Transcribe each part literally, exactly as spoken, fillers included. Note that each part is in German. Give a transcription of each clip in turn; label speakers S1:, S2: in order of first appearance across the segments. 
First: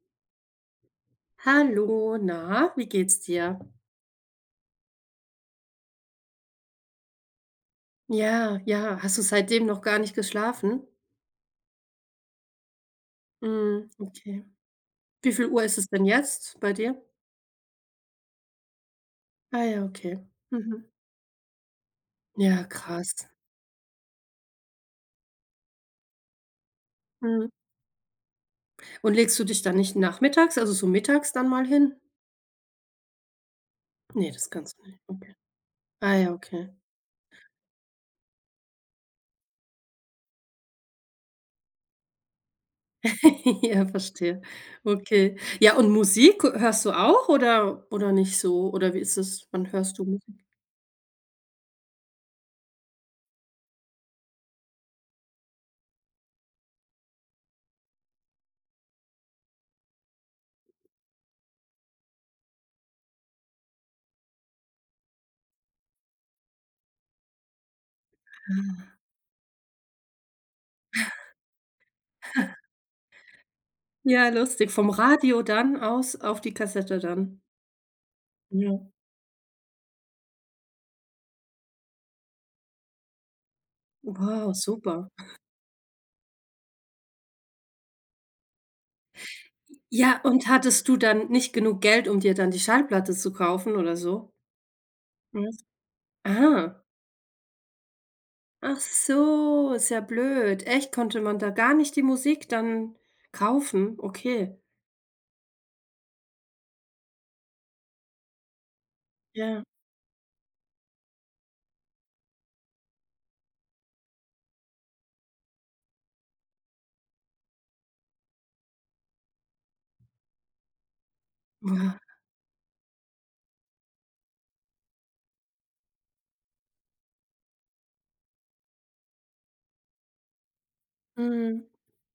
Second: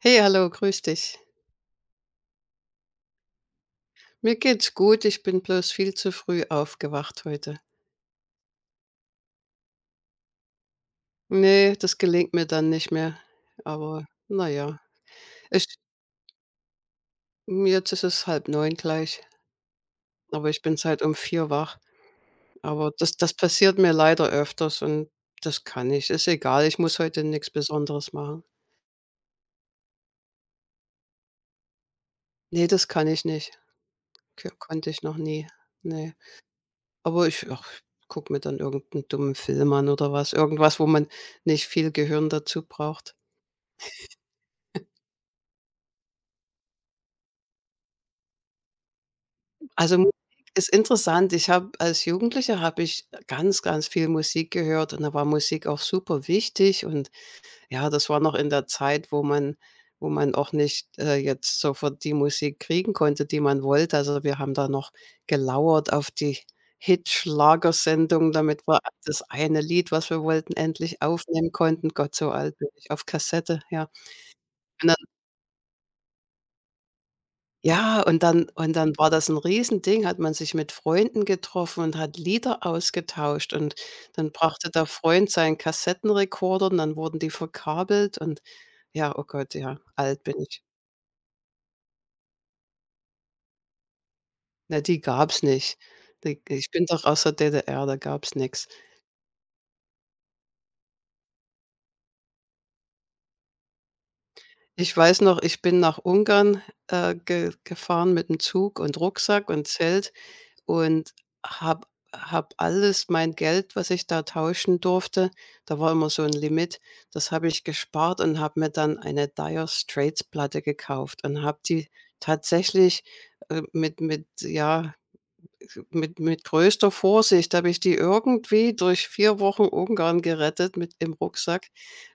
S1: Hey, hallo, grüß dich.
S2: Hallo, na, wie geht's dir?
S1: Mir geht's gut, ich bin bloß viel zu früh aufgewacht heute.
S2: Ja, ja, hast du seitdem noch gar nicht geschlafen?
S1: Ne, das gelingt mir dann nicht mehr,
S2: Mhm,
S1: aber
S2: okay.
S1: naja,
S2: Wie viel Uhr
S1: Ich
S2: ist es denn jetzt bei dir?
S1: jetzt ist es halb neun gleich,
S2: Ah ja, okay.
S1: aber ich bin
S2: Mhm.
S1: seit um vier wach.
S2: Ja,
S1: Aber das
S2: krass.
S1: das passiert mir leider öfters und das kann ich. Ist egal, ich muss heute
S2: Mhm.
S1: nichts Besonderes machen.
S2: Und legst du dich dann nicht nachmittags, also so mittags dann mal hin?
S1: Ne, das kann ich nicht.
S2: Ne,
S1: K
S2: das kannst du
S1: konnte
S2: nicht.
S1: ich noch
S2: Okay.
S1: nie. Ne.
S2: Ah ja, okay.
S1: Aber ich ach, gucke mir dann irgendeinen dummen Film an oder was, irgendwas, wo man nicht viel Gehirn dazu braucht.
S2: Ja, verstehe. Okay. Ja, und Musik hörst du auch oder oder nicht so? Oder wie ist es? Wann
S1: Also,
S2: hörst du
S1: Musik
S2: Musik?
S1: ist interessant. Ich habe als Jugendliche habe ich ganz, ganz viel Musik gehört, und da war Musik auch super wichtig, und ja, das war noch in der Zeit, wo man wo man auch nicht äh, jetzt sofort die Musik kriegen konnte, die man wollte. Also, wir haben da noch gelauert auf die Hitschlagersendung, damit wir das eine Lied, was wir wollten, endlich aufnehmen konnten. Gott, so alt bin ich. Auf Kassette, ja.
S2: Ja, lustig. Vom
S1: Und
S2: Radio dann aus auf die Kassette dann.
S1: Ja, und dann und
S2: Ja.
S1: dann war das ein Riesending, hat man sich mit Freunden getroffen und hat Lieder ausgetauscht, und dann
S2: Wow,
S1: brachte der
S2: super.
S1: Freund seinen Kassettenrekorder und dann wurden die verkabelt, und ja, oh Gott, ja,
S2: Ja,
S1: alt bin
S2: und
S1: ich.
S2: hattest du dann nicht genug Geld, um dir dann die Schallplatte zu kaufen oder so?
S1: Na, die gab's
S2: Was?
S1: nicht. Die Ich
S2: Ah,
S1: bin doch aus der D D R, da gab's nichts.
S2: ach so, ist ja blöd. Echt, konnte man da gar nicht die Musik dann kaufen? Okay.
S1: Ich weiß noch, ich bin nach Ungarn äh, ge gefahren mit'm Zug und Rucksack
S2: Ja.
S1: und Zelt. Und habe hab alles mein Geld, was ich da tauschen durfte, da war immer so ein Limit, das habe ich gespart, und habe mir dann eine Dire Straits Platte gekauft und habe die
S2: Wow.
S1: tatsächlich äh, mit mit ja, mit mit größter Vorsicht habe ich die irgendwie durch vier Wochen Ungarn gerettet mit im Rucksack,
S2: Mhm.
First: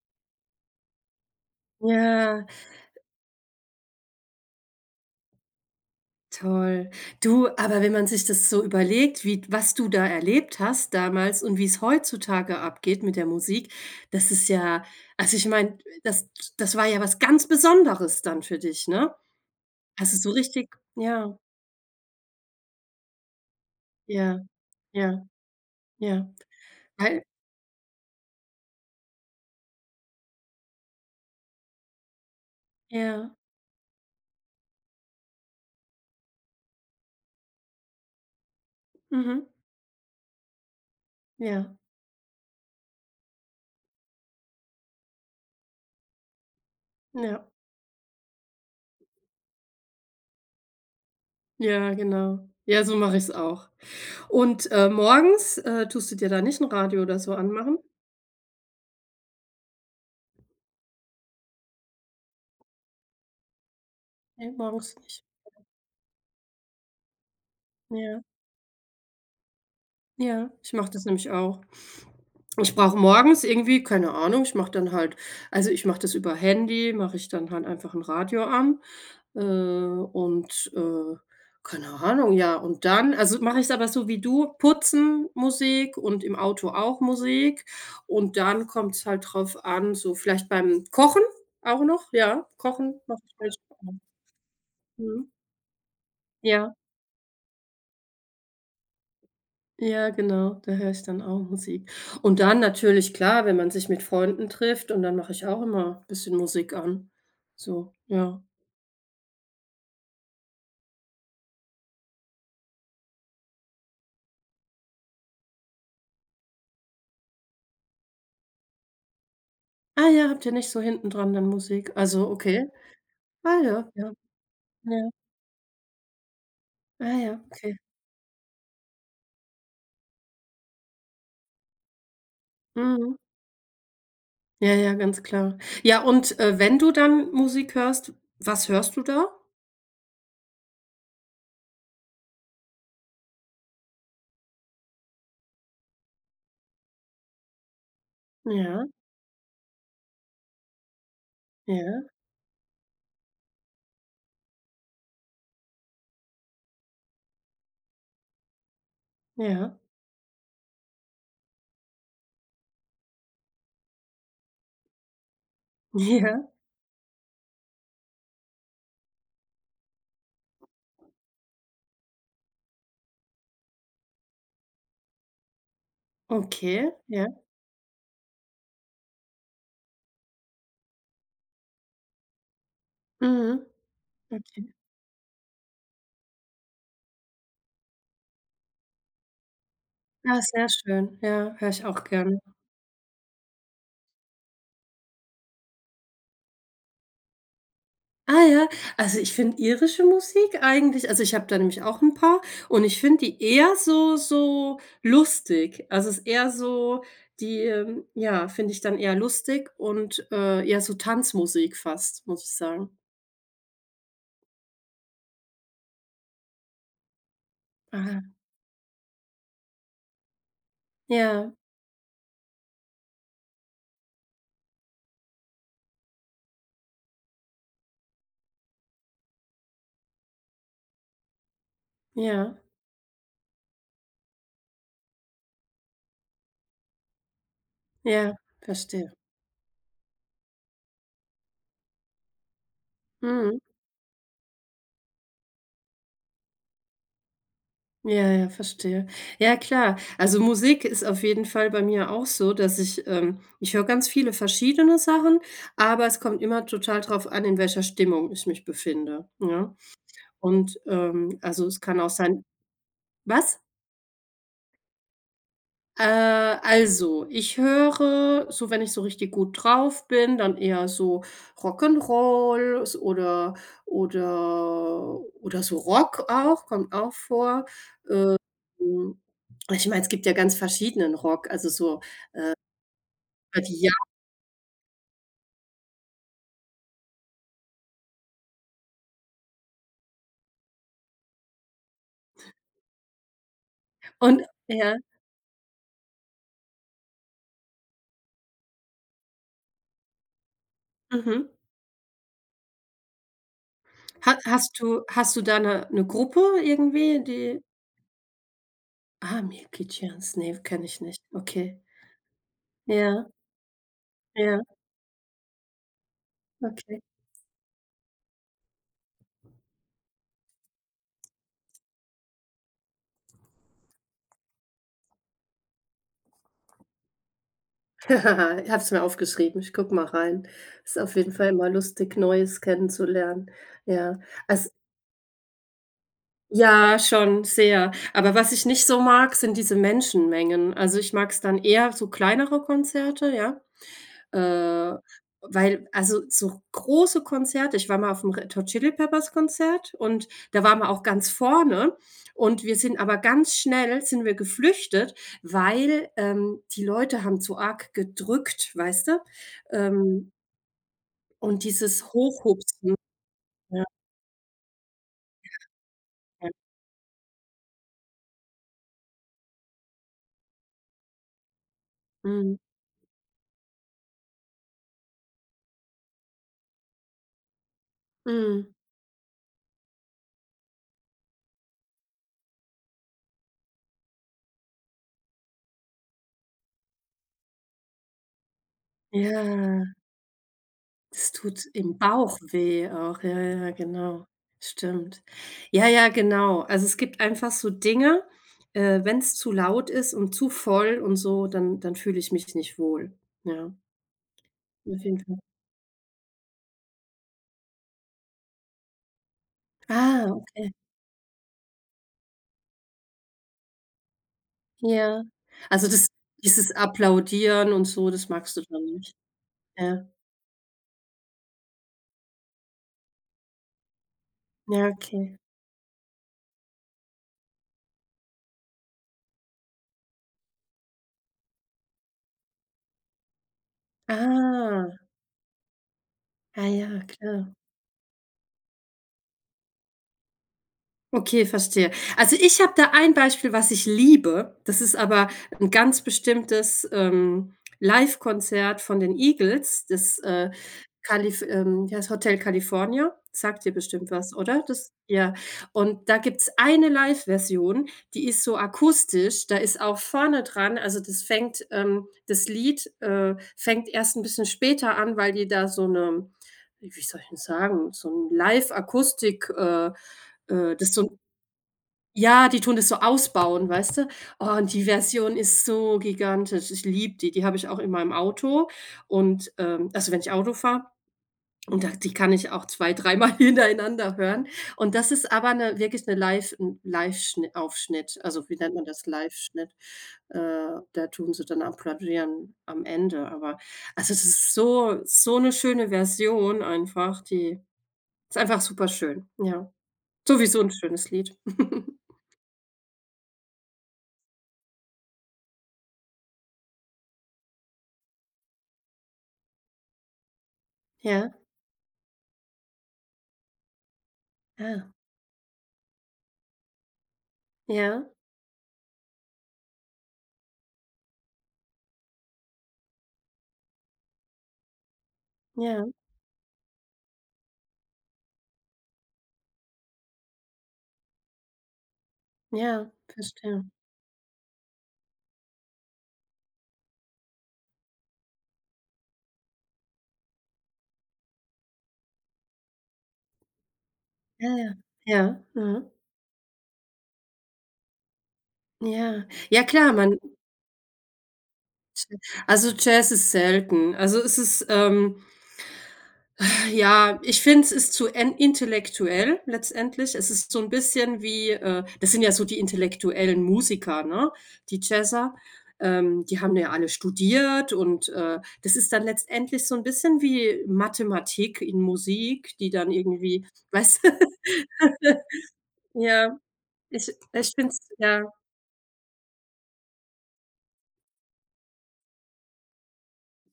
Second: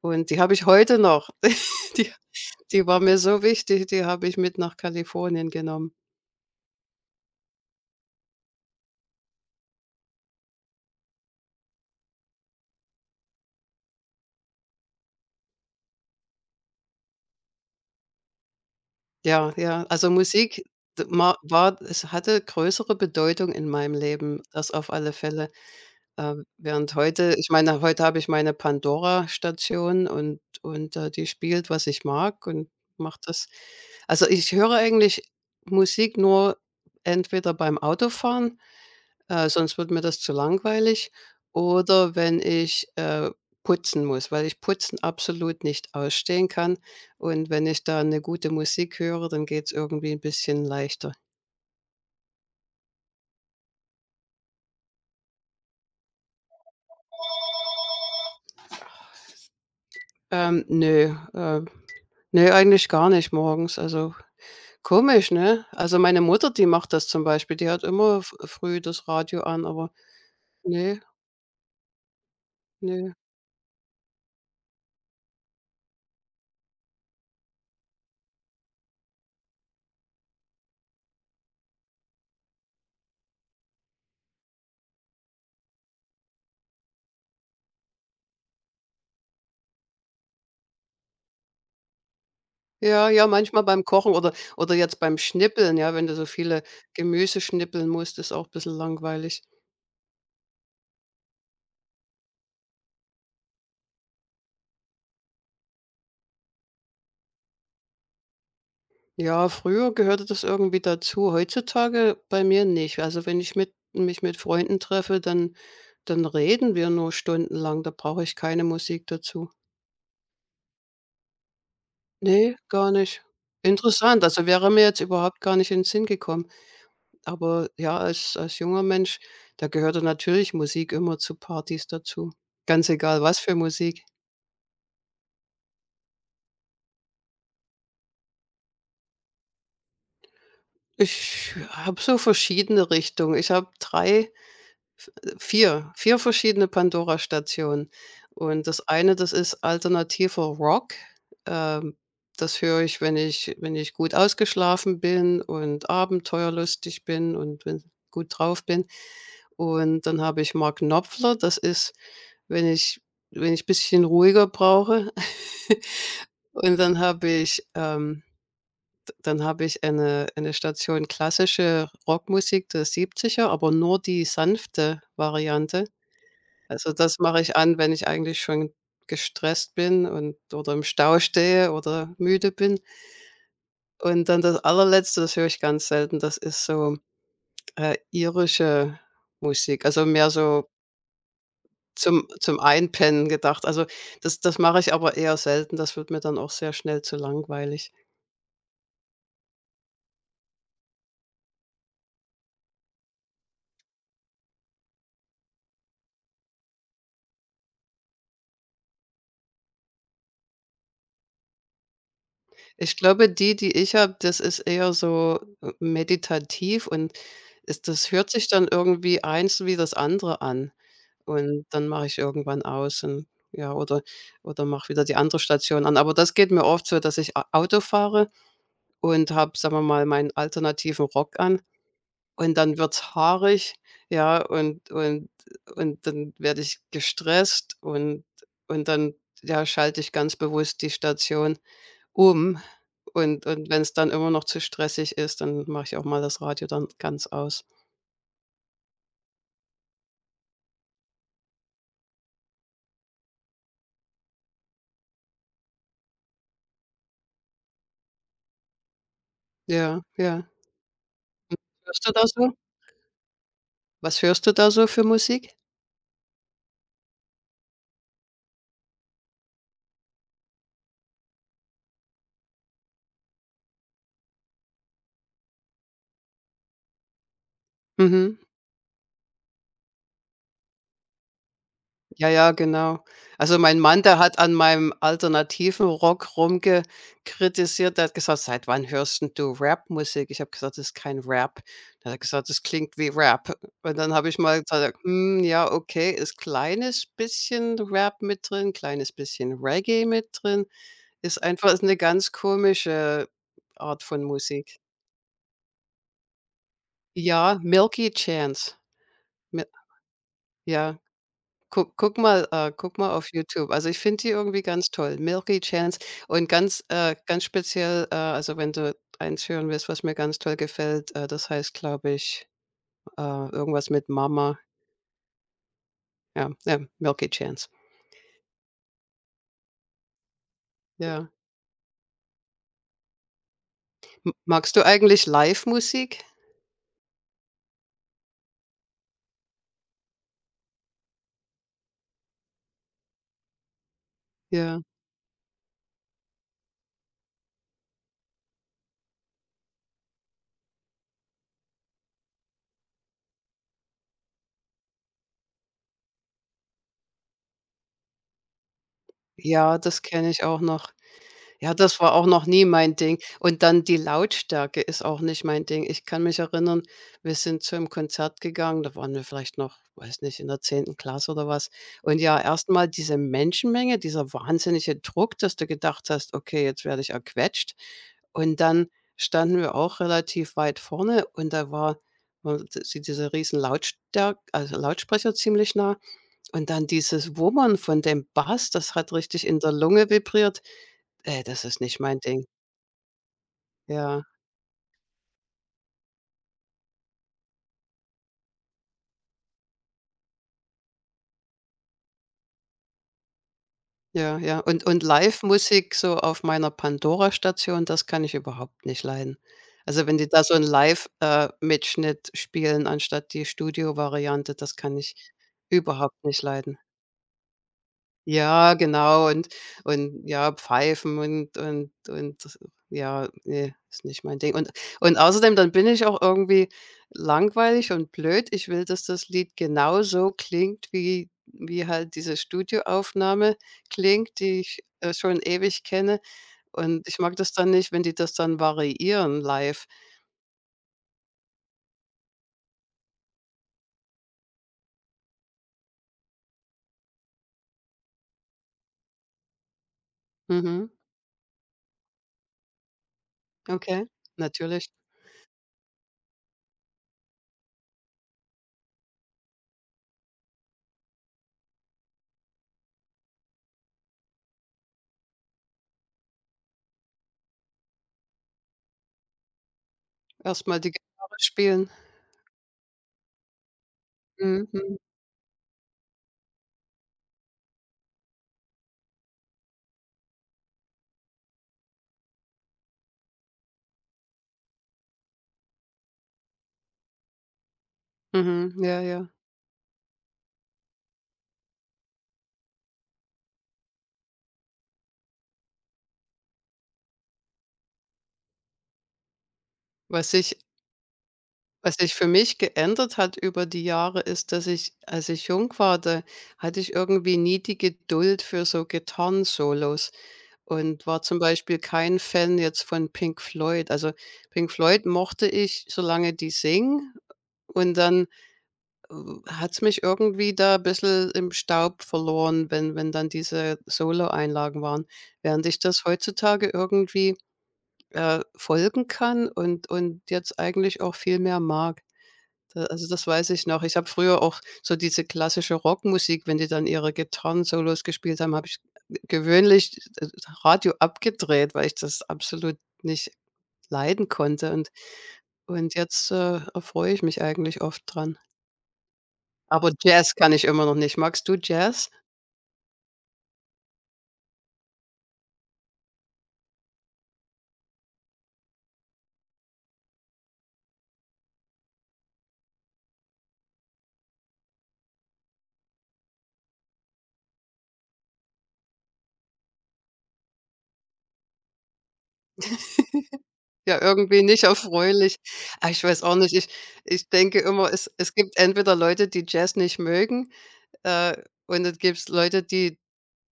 S1: und die habe ich heute noch. Die
S2: Ja,
S1: Die war mir so wichtig, die habe ich mit nach Kalifornien genommen.
S2: toll. Du, aber wenn man sich das so überlegt, wie was du da erlebt hast damals und wie es heutzutage abgeht mit der Musik, das ist ja, also, ich meine, das das war ja was ganz Besonderes dann für dich, ne?
S1: Ja, ja. Also,
S2: Also, so
S1: Musik
S2: richtig,
S1: d ma
S2: ja,
S1: war es, hatte größere Bedeutung in meinem
S2: ja,
S1: Leben, das auf alle
S2: ja,
S1: Fälle.
S2: ja.
S1: Ähm, während
S2: Weil
S1: heute, ich meine, heute habe ich meine Pandora-Station, und und, äh, die spielt, was ich mag und macht
S2: ja,
S1: das. Also, ich höre eigentlich Musik nur entweder beim Autofahren,
S2: mhm,
S1: äh, sonst wird mir das zu langweilig.
S2: ja,
S1: Oder wenn ich äh, putzen muss, weil ich Putzen absolut nicht ausstehen kann.
S2: ja,
S1: Und wenn ich da eine gute Musik höre, dann geht es irgendwie ein bisschen leichter.
S2: ja, genau. Ja, so mache ich's auch. Und, äh, morgens, äh, tust du dir da nicht 'n Radio oder so anmachen?
S1: Ähm, ne, äh, ne, eigentlich gar nicht morgens. Also,
S2: Ne, morgens nicht.
S1: komisch, ne? Also, meine Mutter, die macht das zum Beispiel. Die hat immer
S2: Ja,
S1: f früh das Radio an, aber
S2: ja, ich mache
S1: ne,
S2: das nämlich auch. Ich brauche
S1: ne.
S2: morgens irgendwie, keine Ahnung, ich mache dann halt, also, ich mache das über Handy, mache ich dann halt einfach 'n Radio an. Äh, und, äh, keine Ahnung, ja, und dann, also, mache ich es aber so wie du, putzen, Musik und im Auto auch Musik. Und dann kommt es halt drauf an, so vielleicht beim Kochen auch noch, ja, Kochen
S1: Ja,
S2: mache
S1: ja,
S2: ich vielleicht
S1: manchmal beim
S2: auch.
S1: Kochen oder oder jetzt beim
S2: Mhm.
S1: Schnippeln, ja, wenn du so viele
S2: Ja,
S1: Gemüse schnippeln musst, ist auch ein bisschen langweilig.
S2: ja, genau, da höre ich dann auch Musik. Und dann natürlich, klar, wenn man sich mit Freunden trifft und dann mache ich auch immer ein bisschen Musik an. So, ja.
S1: Ja, früher gehörte das irgendwie dazu. Heutzutage bei mir nicht. Also, wenn ich mit mich mit Freunden treffe, dann dann reden wir nur stundenlang, da brauche ich keine Musik dazu.
S2: Ah ja, habt ihr nicht so hinten dran dann Musik? Also,
S1: Ne,
S2: okay.
S1: gar nicht.
S2: Ah ja, ja,
S1: Interessant, also, wäre mir jetzt
S2: ja.
S1: überhaupt gar nicht in den Sinn gekommen.
S2: Ah ja,
S1: Aber
S2: okay.
S1: ja, als als junger Mensch, da gehörte natürlich Musik immer zu Partys dazu, ganz
S2: Mhm.
S1: egal was für Musik.
S2: Ja, ja, ganz klar. Ja, und, äh, wenn du dann Musik hörst, was hörst du da?
S1: Ich habe so verschiedene Richtungen. Ich habe drei. Vier vier verschiedene Pandora-Stationen. Und
S2: Ja,
S1: das eine, das ist alternativer Rock. Ähm,
S2: ja,
S1: das höre ich, wenn ich wenn ich gut ausgeschlafen bin und abenteuerlustig bin und wenn gut drauf bin.
S2: ja,
S1: Und dann habe ich Mark Knopfler, das ist, wenn ich wenn ich ein bisschen ruhiger brauche.
S2: ja,
S1: Und dann habe ich ähm, d dann habe ich eine eine Station klassische Rockmusik der siebziger, aber nur die sanfte Variante.
S2: okay,
S1: Also, das
S2: ja.
S1: mache ich an, wenn ich eigentlich schon gestresst bin und oder im Stau stehe oder müde bin.
S2: Mhm.
S1: Und dann das
S2: Okay.
S1: Allerletzte, das höre ich ganz selten, das ist so äh, irische Musik, also mehr
S2: Ah,
S1: so
S2: sehr schön. Ja, höre ich auch
S1: zum
S2: gerne.
S1: zum Einpennen gedacht. Also, das das mache ich aber eher selten, das wird mir dann auch sehr schnell zu langweilig.
S2: Ah ja, also, ich finde irische Musik eigentlich, also, ich habe da nämlich auch ein paar und ich finde die eher so so lustig. Also, es ist eher so die, ähm ja, finde ich dann eher lustig und, äh, eher so Tanzmusik fast, muss ich
S1: Ich
S2: sagen.
S1: glaube, die, die ich habe, das ist eher so äh, meditativ, und es das hört
S2: Ah.
S1: sich dann irgendwie eins wie das andere an.
S2: Ja,
S1: Und dann mache ich irgendwann aus und ja, oder oder mache wieder die andere Station an. Aber das geht mir oft so, dass ich A Auto fahre und habe, sagen wir mal, meinen alternativen Rock an, und
S2: ja,
S1: dann wird's haarig, ja, und und und dann werde ich gestresst und
S2: ja,
S1: und
S2: verstehe.
S1: dann, ja, schalte ich ganz bewusst die Station um. Und
S2: Mhm.
S1: und wenn es dann immer noch zu stressig ist, dann mache ich auch mal das Radio dann ganz aus.
S2: Ja, ja, verstehe. Ja, klar. Also, Musik ist auf jeden Fall bei mir auch so, dass ich ähm, ich höre ganz viele verschiedene Sachen, aber es kommt immer total drauf an, in welcher Stimmung ich mich befinde, ja.
S1: Ja, ja.
S2: Und, ähm, also, es kann
S1: Hörst
S2: auch
S1: du da
S2: sein,
S1: so
S2: was?
S1: was hörst du da so für Musik?
S2: Äh, also, ich höre so, wenn ich so richtig gut drauf bin, dann eher so Rock'n'Roll s oder oder oder so Rock auch, kommt auch vor.
S1: Mhm.
S2: Mhm. Ich meine, es gibt ja ganz verschiedenen Rock, also so
S1: Ja, ja, genau. Also,
S2: über
S1: mein
S2: die
S1: Mann,
S2: Jahre
S1: der hat an meinem alternativen Rock rumgekritisiert. Der hat gesagt: „Seit wann hörst 'n du musik?“ Ich habe gesagt: „Das ist kein Rap.“ Dann hat er gesagt: „Das klingt wie Rap.“ Und dann habe ich
S2: und
S1: mal
S2: ja,
S1: gesagt: ja, „Hm, ja, okay, ist kleines bisschen Rap mit drin, kleines bisschen Reggae mit drin.“ Ist
S2: mhm.
S1: einfach ist 'ne ganz komische Art von
S2: Ha
S1: Musik.
S2: Hast du hast du da 'ne 'ne Gruppe irgendwie,
S1: Ja,
S2: die
S1: Milky Chance.
S2: ah,
S1: Mi
S2: Milky Chance, ne, kenne
S1: ja.
S2: ich nicht. Okay.
S1: Guck guck mal äh, guck mal
S2: Ja,
S1: auf YouTube. Also, ich finde die
S2: ja,
S1: irgendwie ganz toll. Milky Chance und ganz
S2: okay.
S1: äh, ganz speziell äh, also, wenn du eins hören willst, was mir ganz toll gefällt, äh, das heißt, glaube ich, äh, irgendwas mit Mama. Ja, ja, Milky Chance.
S2: Ich habe es mir aufgeschrieben. Ich gucke mal rein. Ist auf
S1: Ja.
S2: jeden Fall immer lustig, Neues kennenzulernen. Ja,
S1: M
S2: als
S1: magst du eigentlich Live-Musik?
S2: ja, schon sehr. Aber was ich nicht so mag, sind diese Menschenmengen. Also, ich mag's dann eher so kleinere Konzerte, ja.
S1: Ja.
S2: Äh, weil, also so große Konzerte, ich war mal auf dem Red Hot Chili Peppers Konzert und da waren wir auch ganz vorne und wir sind aber ganz schnell sind wir geflüchtet, weil, ähm, die Leute haben zu arg gedrückt, weißt du?
S1: Ja, das kenne
S2: Ähm,
S1: ich auch noch.
S2: und
S1: Ja, das
S2: dieses
S1: war auch noch nie mein
S2: Hochhupsen.
S1: Ding. Und dann
S2: Ja,
S1: die Lautstärke ist auch nicht mein Ding. Ich kann mich
S2: ja.
S1: erinnern, wir sind zu einem Konzert gegangen, da waren wir vielleicht noch, weiß nicht, in der zehnten Klasse oder was. Und ja,
S2: Mhm.
S1: erstmal diese Menschenmenge, dieser wahnsinnige Druck, dass du gedacht hast: „Okay, jetzt werde ich erquetscht.“ Und
S2: Mhm.
S1: dann standen wir auch relativ weit vorne, und da war war d diese riesen Lautstärke, also, Lautsprecher ziemlich nah. Und dann dieses Wummern von dem Bass, das hat richtig in der
S2: Ja.
S1: Lunge vibriert.
S2: Es
S1: Äh, das
S2: tut
S1: ist
S2: im
S1: nicht mein
S2: Bauch
S1: Ding.
S2: weh auch. Ja, ja, ja,
S1: Ja,
S2: genau. Stimmt. Ja, ja, genau. Also, es gibt einfach so Dinge, äh, wenn es zu laut ist und zu voll und so, dann dann fühle ich mich nicht wohl. Ja,
S1: ja, ja. Und und
S2: auf jeden Fall.
S1: Live-Musik so auf meiner Pandora-Station, das kann ich überhaupt nicht leiden. Also, wenn die
S2: Ah,
S1: da so 'n
S2: okay.
S1: Live äh, Mitschnitt spielen anstatt die Studio-Variante, das kann ich
S2: Ja. Also, das
S1: überhaupt nicht
S2: dieses
S1: leiden.
S2: Applaudieren und so, das magst du
S1: Ja,
S2: dann nicht?
S1: genau, und
S2: Ja.
S1: und ja, Pfeifen und und und ja, ne, ist nicht mein Ding. Und
S2: Ja,
S1: und
S2: okay.
S1: außerdem, dann bin ich auch irgendwie langweilig und blöd. Ich will, dass das Lied genauso klingt, wie wie halt diese Studioaufnahme klingt, die ich
S2: Ah.
S1: äh, schon ewig kenne.
S2: Ah ja,
S1: Und ich mag das
S2: klar.
S1: dann nicht, wenn die das dann variieren live.
S2: Okay, verstehe. Also, ich habe da ein Beispiel, was ich liebe. Das ist aber ein ganz bestimmtes, ähm, Livekonzert von den Eagles, das, äh,
S1: Mhm,
S2: Calif ähm, wie heißt Hotel California. Sagt dir
S1: okay,
S2: bestimmt was, oder?
S1: natürlich.
S2: Das, ja. Und da gibt's eine Live-Version, die ist so akustisch, da ist auch vorne dran, also, das fängt, ähm das Lied, äh, fängt erst ein bisschen später an, weil die da so eine, wie soll ich denn sagen, so ein Live-Akustik, äh, äh
S1: Erstmal
S2: das
S1: die
S2: ist so 'n,
S1: Gitarre spielen.
S2: ja, die tun das so ausbauen, weißt du? Oh,
S1: Mhm,
S2: und die
S1: mhm,
S2: Version ist so gigantisch. Ich liebe die. Die habe ich auch in meinem Auto und, ähm also, wenn ich Auto fahre und da die kann ich auch zwei dreimal hintereinander hören. Und das ist aber eine wirklich eine Live 'n live Aufschnitt. Also, wie
S1: mhm,
S2: nennt man
S1: ja,
S2: das?
S1: ja.
S2: Live-Schnitt. Äh, da tun sie dann applaudieren am Ende, aber, also, es ist so so eine schöne Version einfach, die ist einfach super schön, ja.
S1: Was ich
S2: Sowieso ein schönes Lied.
S1: Was sich für mich geändert hat über die Jahre, ist, dass ich, als ich jung war, da hatte ich irgendwie nie die Geduld für so Gitarrensolos und war
S2: Ja,
S1: zum Beispiel kein Fan jetzt von Pink Floyd. Also Pink
S2: ja.
S1: Floyd mochte ich, solange die singen. Und
S2: Ja,
S1: dann hat es mich irgendwie da ein bisschen im Staub verloren, wenn wenn dann diese Solo-Einlagen waren. Während ich
S2: ja,
S1: das heutzutage irgendwie äh, folgen kann und, und jetzt eigentlich auch viel mehr mag. Da
S2: ja,
S1: also, das weiß
S2: verstehe.
S1: ich noch. Ich habe früher auch so diese klassische Rockmusik, wenn die dann ihre Getrann-Solos gespielt haben, habe ich gewöhnlich d Radio abgedreht, weil ich das absolut nicht leiden
S2: Ja,
S1: konnte,
S2: ja,
S1: und
S2: ja, mhm,
S1: und jetzt äh, erfreue ich mich eigentlich oft dran.
S2: ja. Ja
S1: Aber
S2: klar, man,
S1: Jazz kann ich immer noch nicht. Magst du Jazz?
S2: also Jazz ist selten. Also, es ist, ähm ja, ich finde, es ist zu en intellektuell letztendlich. Es ist so ein bisschen wie, äh das sind ja so die intellektuellen Musiker, ne, die Jazzer. Ähm, die haben ja alle studiert und, äh, das ist dann letztendlich so ein bisschen wie Mathematik in Musik, die dann irgendwie, weißt
S1: Ja,
S2: du?
S1: irgendwie nicht erfreulich. Ah, ich weiß auch
S2: Ja,
S1: nicht. Ich
S2: ich
S1: ich
S2: ich
S1: denke
S2: finde es,
S1: immer, es
S2: ja.
S1: es gibt entweder Leute, die Jazz nicht mögen, äh, und dann gibt's Leute, die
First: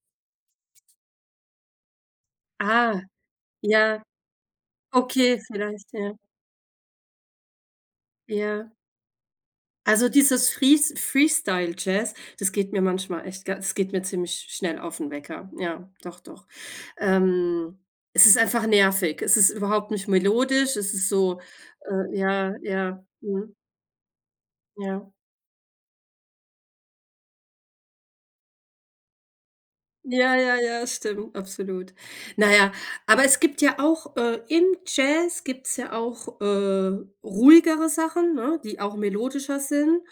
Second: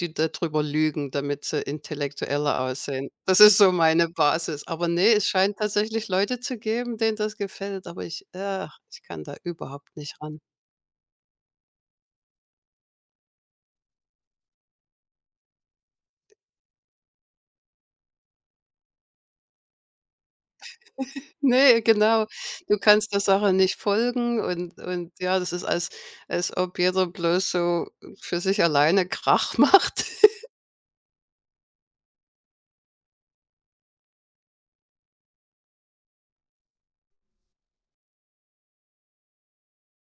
S1: die darüber lügen, damit sie intellektueller
S2: Ah.
S1: aussehen. Das ist so
S2: Ja,
S1: meine Basis. Aber nee, es
S2: okay,
S1: scheint
S2: vielleicht,
S1: tatsächlich
S2: ja.
S1: Leute zu geben, denen das gefällt, aber ich
S2: Ja.
S1: ach, ich kann da überhaupt
S2: Also,
S1: nicht ran.
S2: dieses Frees Freestyle Jazz, das geht mir manchmal echt ga das geht mir ziemlich schnell auf den Wecker. Ja, doch, doch. Ähm, es ist einfach nervig. Es ist überhaupt nicht melodisch. Es ist so,
S1: Ne,
S2: äh
S1: genau.
S2: ja,
S1: Du
S2: ja,
S1: kannst der Sache
S2: mhm,
S1: nicht folgen, und und
S2: ja.
S1: ja, das ist, als als ob jeder bloß so für sich alleine Krach macht.
S2: Ja, ja, ja, stimmt, absolut. Na ja, aber es gibt ja auch äh, im Jazz gibt's ja auch, äh, ruhigere Sachen, ne, die auch melodischer sind.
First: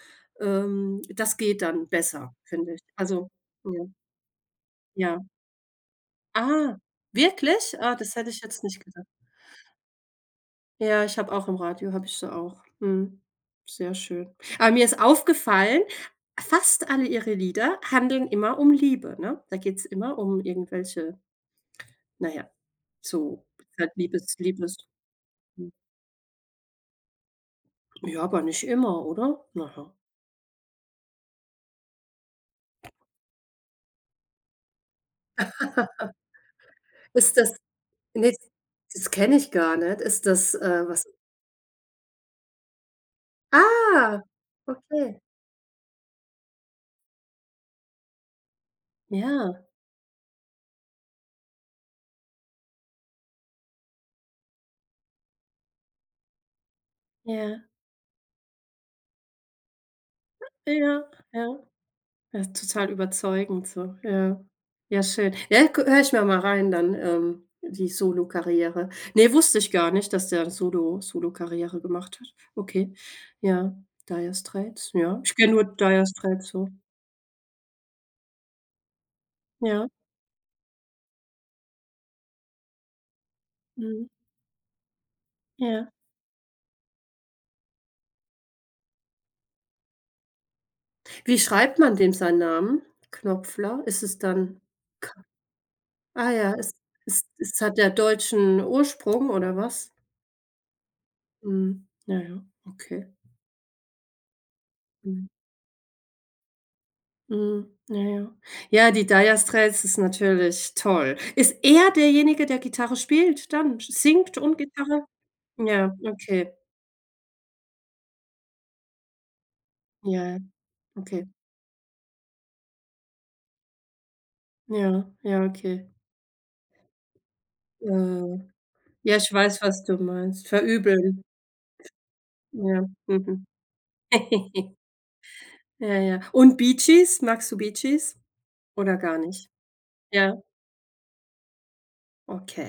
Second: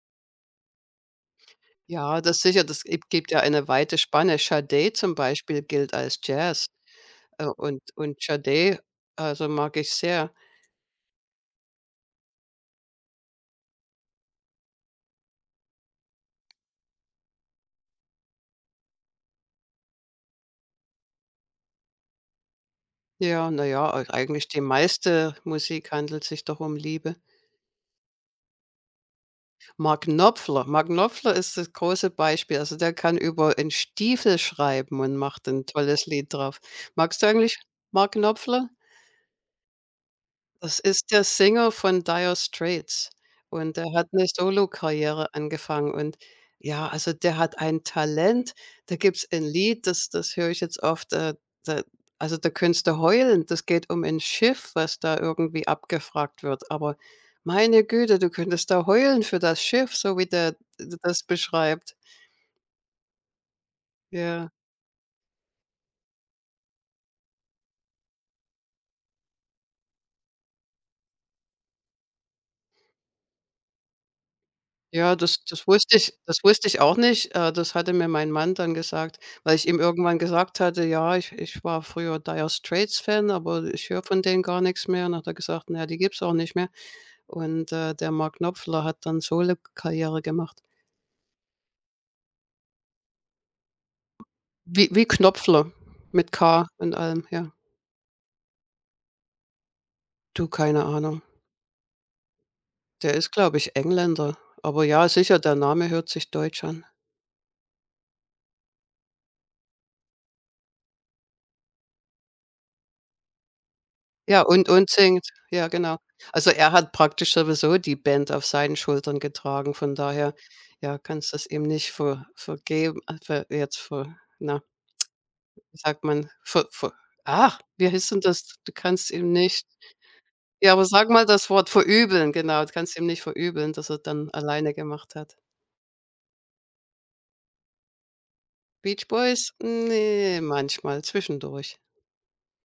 S2: Ähm, das geht dann
S1: Ja,
S2: besser,
S1: das sicher,
S2: finde ich.
S1: das gib gibt
S2: Also,
S1: ja eine
S2: ja,
S1: weite Spanne. Sade zum
S2: ja.
S1: Beispiel gilt als Jazz,
S2: Ah,
S1: äh,
S2: wirklich?
S1: und
S2: Ah, das
S1: und
S2: hätte ich jetzt
S1: Sade,
S2: nicht gedacht.
S1: also, mag ich sehr.
S2: Ja, ich habe auch im Radio habe ich so auch. Mhm. Sehr schön. Aber mir ist aufgefallen, fast alle ihre Lieder handeln immer um Liebe, ne? Da geht's immer um irgendwelche, na ja, so
S1: Ja, na
S2: ist halt
S1: ja,
S2: Liebes
S1: eigentlich die
S2: Liebes
S1: meiste
S2: hm,
S1: Musik handelt sich doch um Liebe.
S2: ja, aber nicht immer, oder? Na ja.
S1: Mark Knopfler Mark Knopfler ist das große Beispiel. Also, der kann über 'n Stiefel schreiben und macht ein tolles Lied drauf. Magst du
S2: Ist das,
S1: eigentlich Mark
S2: ne,
S1: Knopfler?
S2: das kenne ich gar nicht. Ist das,
S1: Das
S2: äh, was
S1: ist der Sänger von Dire Straits, und der hat
S2: ah,
S1: 'ne
S2: okay.
S1: Solokarriere angefangen und ja, also, der hat ein Talent. Da gibt's ein
S2: Ja,
S1: Lied, das das höre ich jetzt oft, äh, da also, da könntest du heulen. Das geht um ein Schiff, was da irgendwie abgewrackt wird, aber
S2: ja,
S1: meine Güte, du könntest da heulen für das Schiff, so wie der d
S2: ja,
S1: das
S2: ja.
S1: beschreibt.
S2: Ja, total überzeugend so, ja.
S1: Ja.
S2: Ja, schön. Ja, g höre ich mir mal rein dann, ähm, die Solokarriere. Ne, wusste ich gar nicht, dass der Solo Solokarriere gemacht hat. Okay, ja, Dire Straits,
S1: Ja,
S2: ja. Ich
S1: das
S2: kenne nur
S1: das wusste
S2: Dire
S1: ich das
S2: Straits
S1: wusste
S2: so.
S1: ich auch nicht. Äh, das hatte mir mein Mann dann gesagt, weil ich ihm
S2: Ja,
S1: irgendwann gesagt hatte: „Ja, ich ich war früher Dire Straits-Fan, aber ich höre
S2: mhm,
S1: von denen gar nix mehr.“ Und hat er gesagt: „Na ja,
S2: ja.
S1: die gibt's auch nicht mehr.“ Und, äh, der Mark Knopfler hat dann Solokarriere gemacht.
S2: Wie schreibt man dem seinen Namen? Knopfler? Ist es dann
S1: Wie wie
S2: K,
S1: Knopfler
S2: ah
S1: mit
S2: ja,
S1: K
S2: es
S1: und
S2: es
S1: allem, ja.
S2: es hat ja deutschen Ursprung oder was?
S1: Du, keine Ahnung.
S2: Mhm. Ja, ja, okay.
S1: Der ist, glaube ich, Engländer. Aber ja,
S2: Mhm.
S1: sicher, der Name hört sich deutsch an.
S2: Mhm. Ja, ja. Ja, die Dire Straits ist natürlich toll. Ist er derjenige, der Gitarre spielt dann? Singt
S1: Ja,
S2: und
S1: und und
S2: Gitarre?
S1: singt. Ja,
S2: Ja,
S1: genau. Also,
S2: okay.
S1: er hat praktisch sowieso die Band auf seinen Schultern getragen, von
S2: Ja,
S1: daher,
S2: ja,
S1: ja,
S2: okay.
S1: kannst das ihm nicht ver vergeben äh, ver jetzt ver na,
S2: Ja, ja,
S1: wie
S2: okay.
S1: sagt man, ver ver ach, wie heißt denn
S2: Äh,
S1: das? Du kannst
S2: ja, ich
S1: ihm
S2: weiß,
S1: nicht
S2: was du meinst.
S1: ja, aber sag
S2: Verübeln.
S1: mal das Wort verübeln, genau. Du
S2: Ja,
S1: kannst ihm nicht
S2: mhm.
S1: verübeln, dass er's dann alleine gemacht hat.
S2: Ja, ja. Und Bee Gees? Magst du Bee Gees oder
S1: Beach
S2: gar nicht?
S1: Boys?
S2: Ja,
S1: Ne, manchmal, zwischendurch.
S2: okay.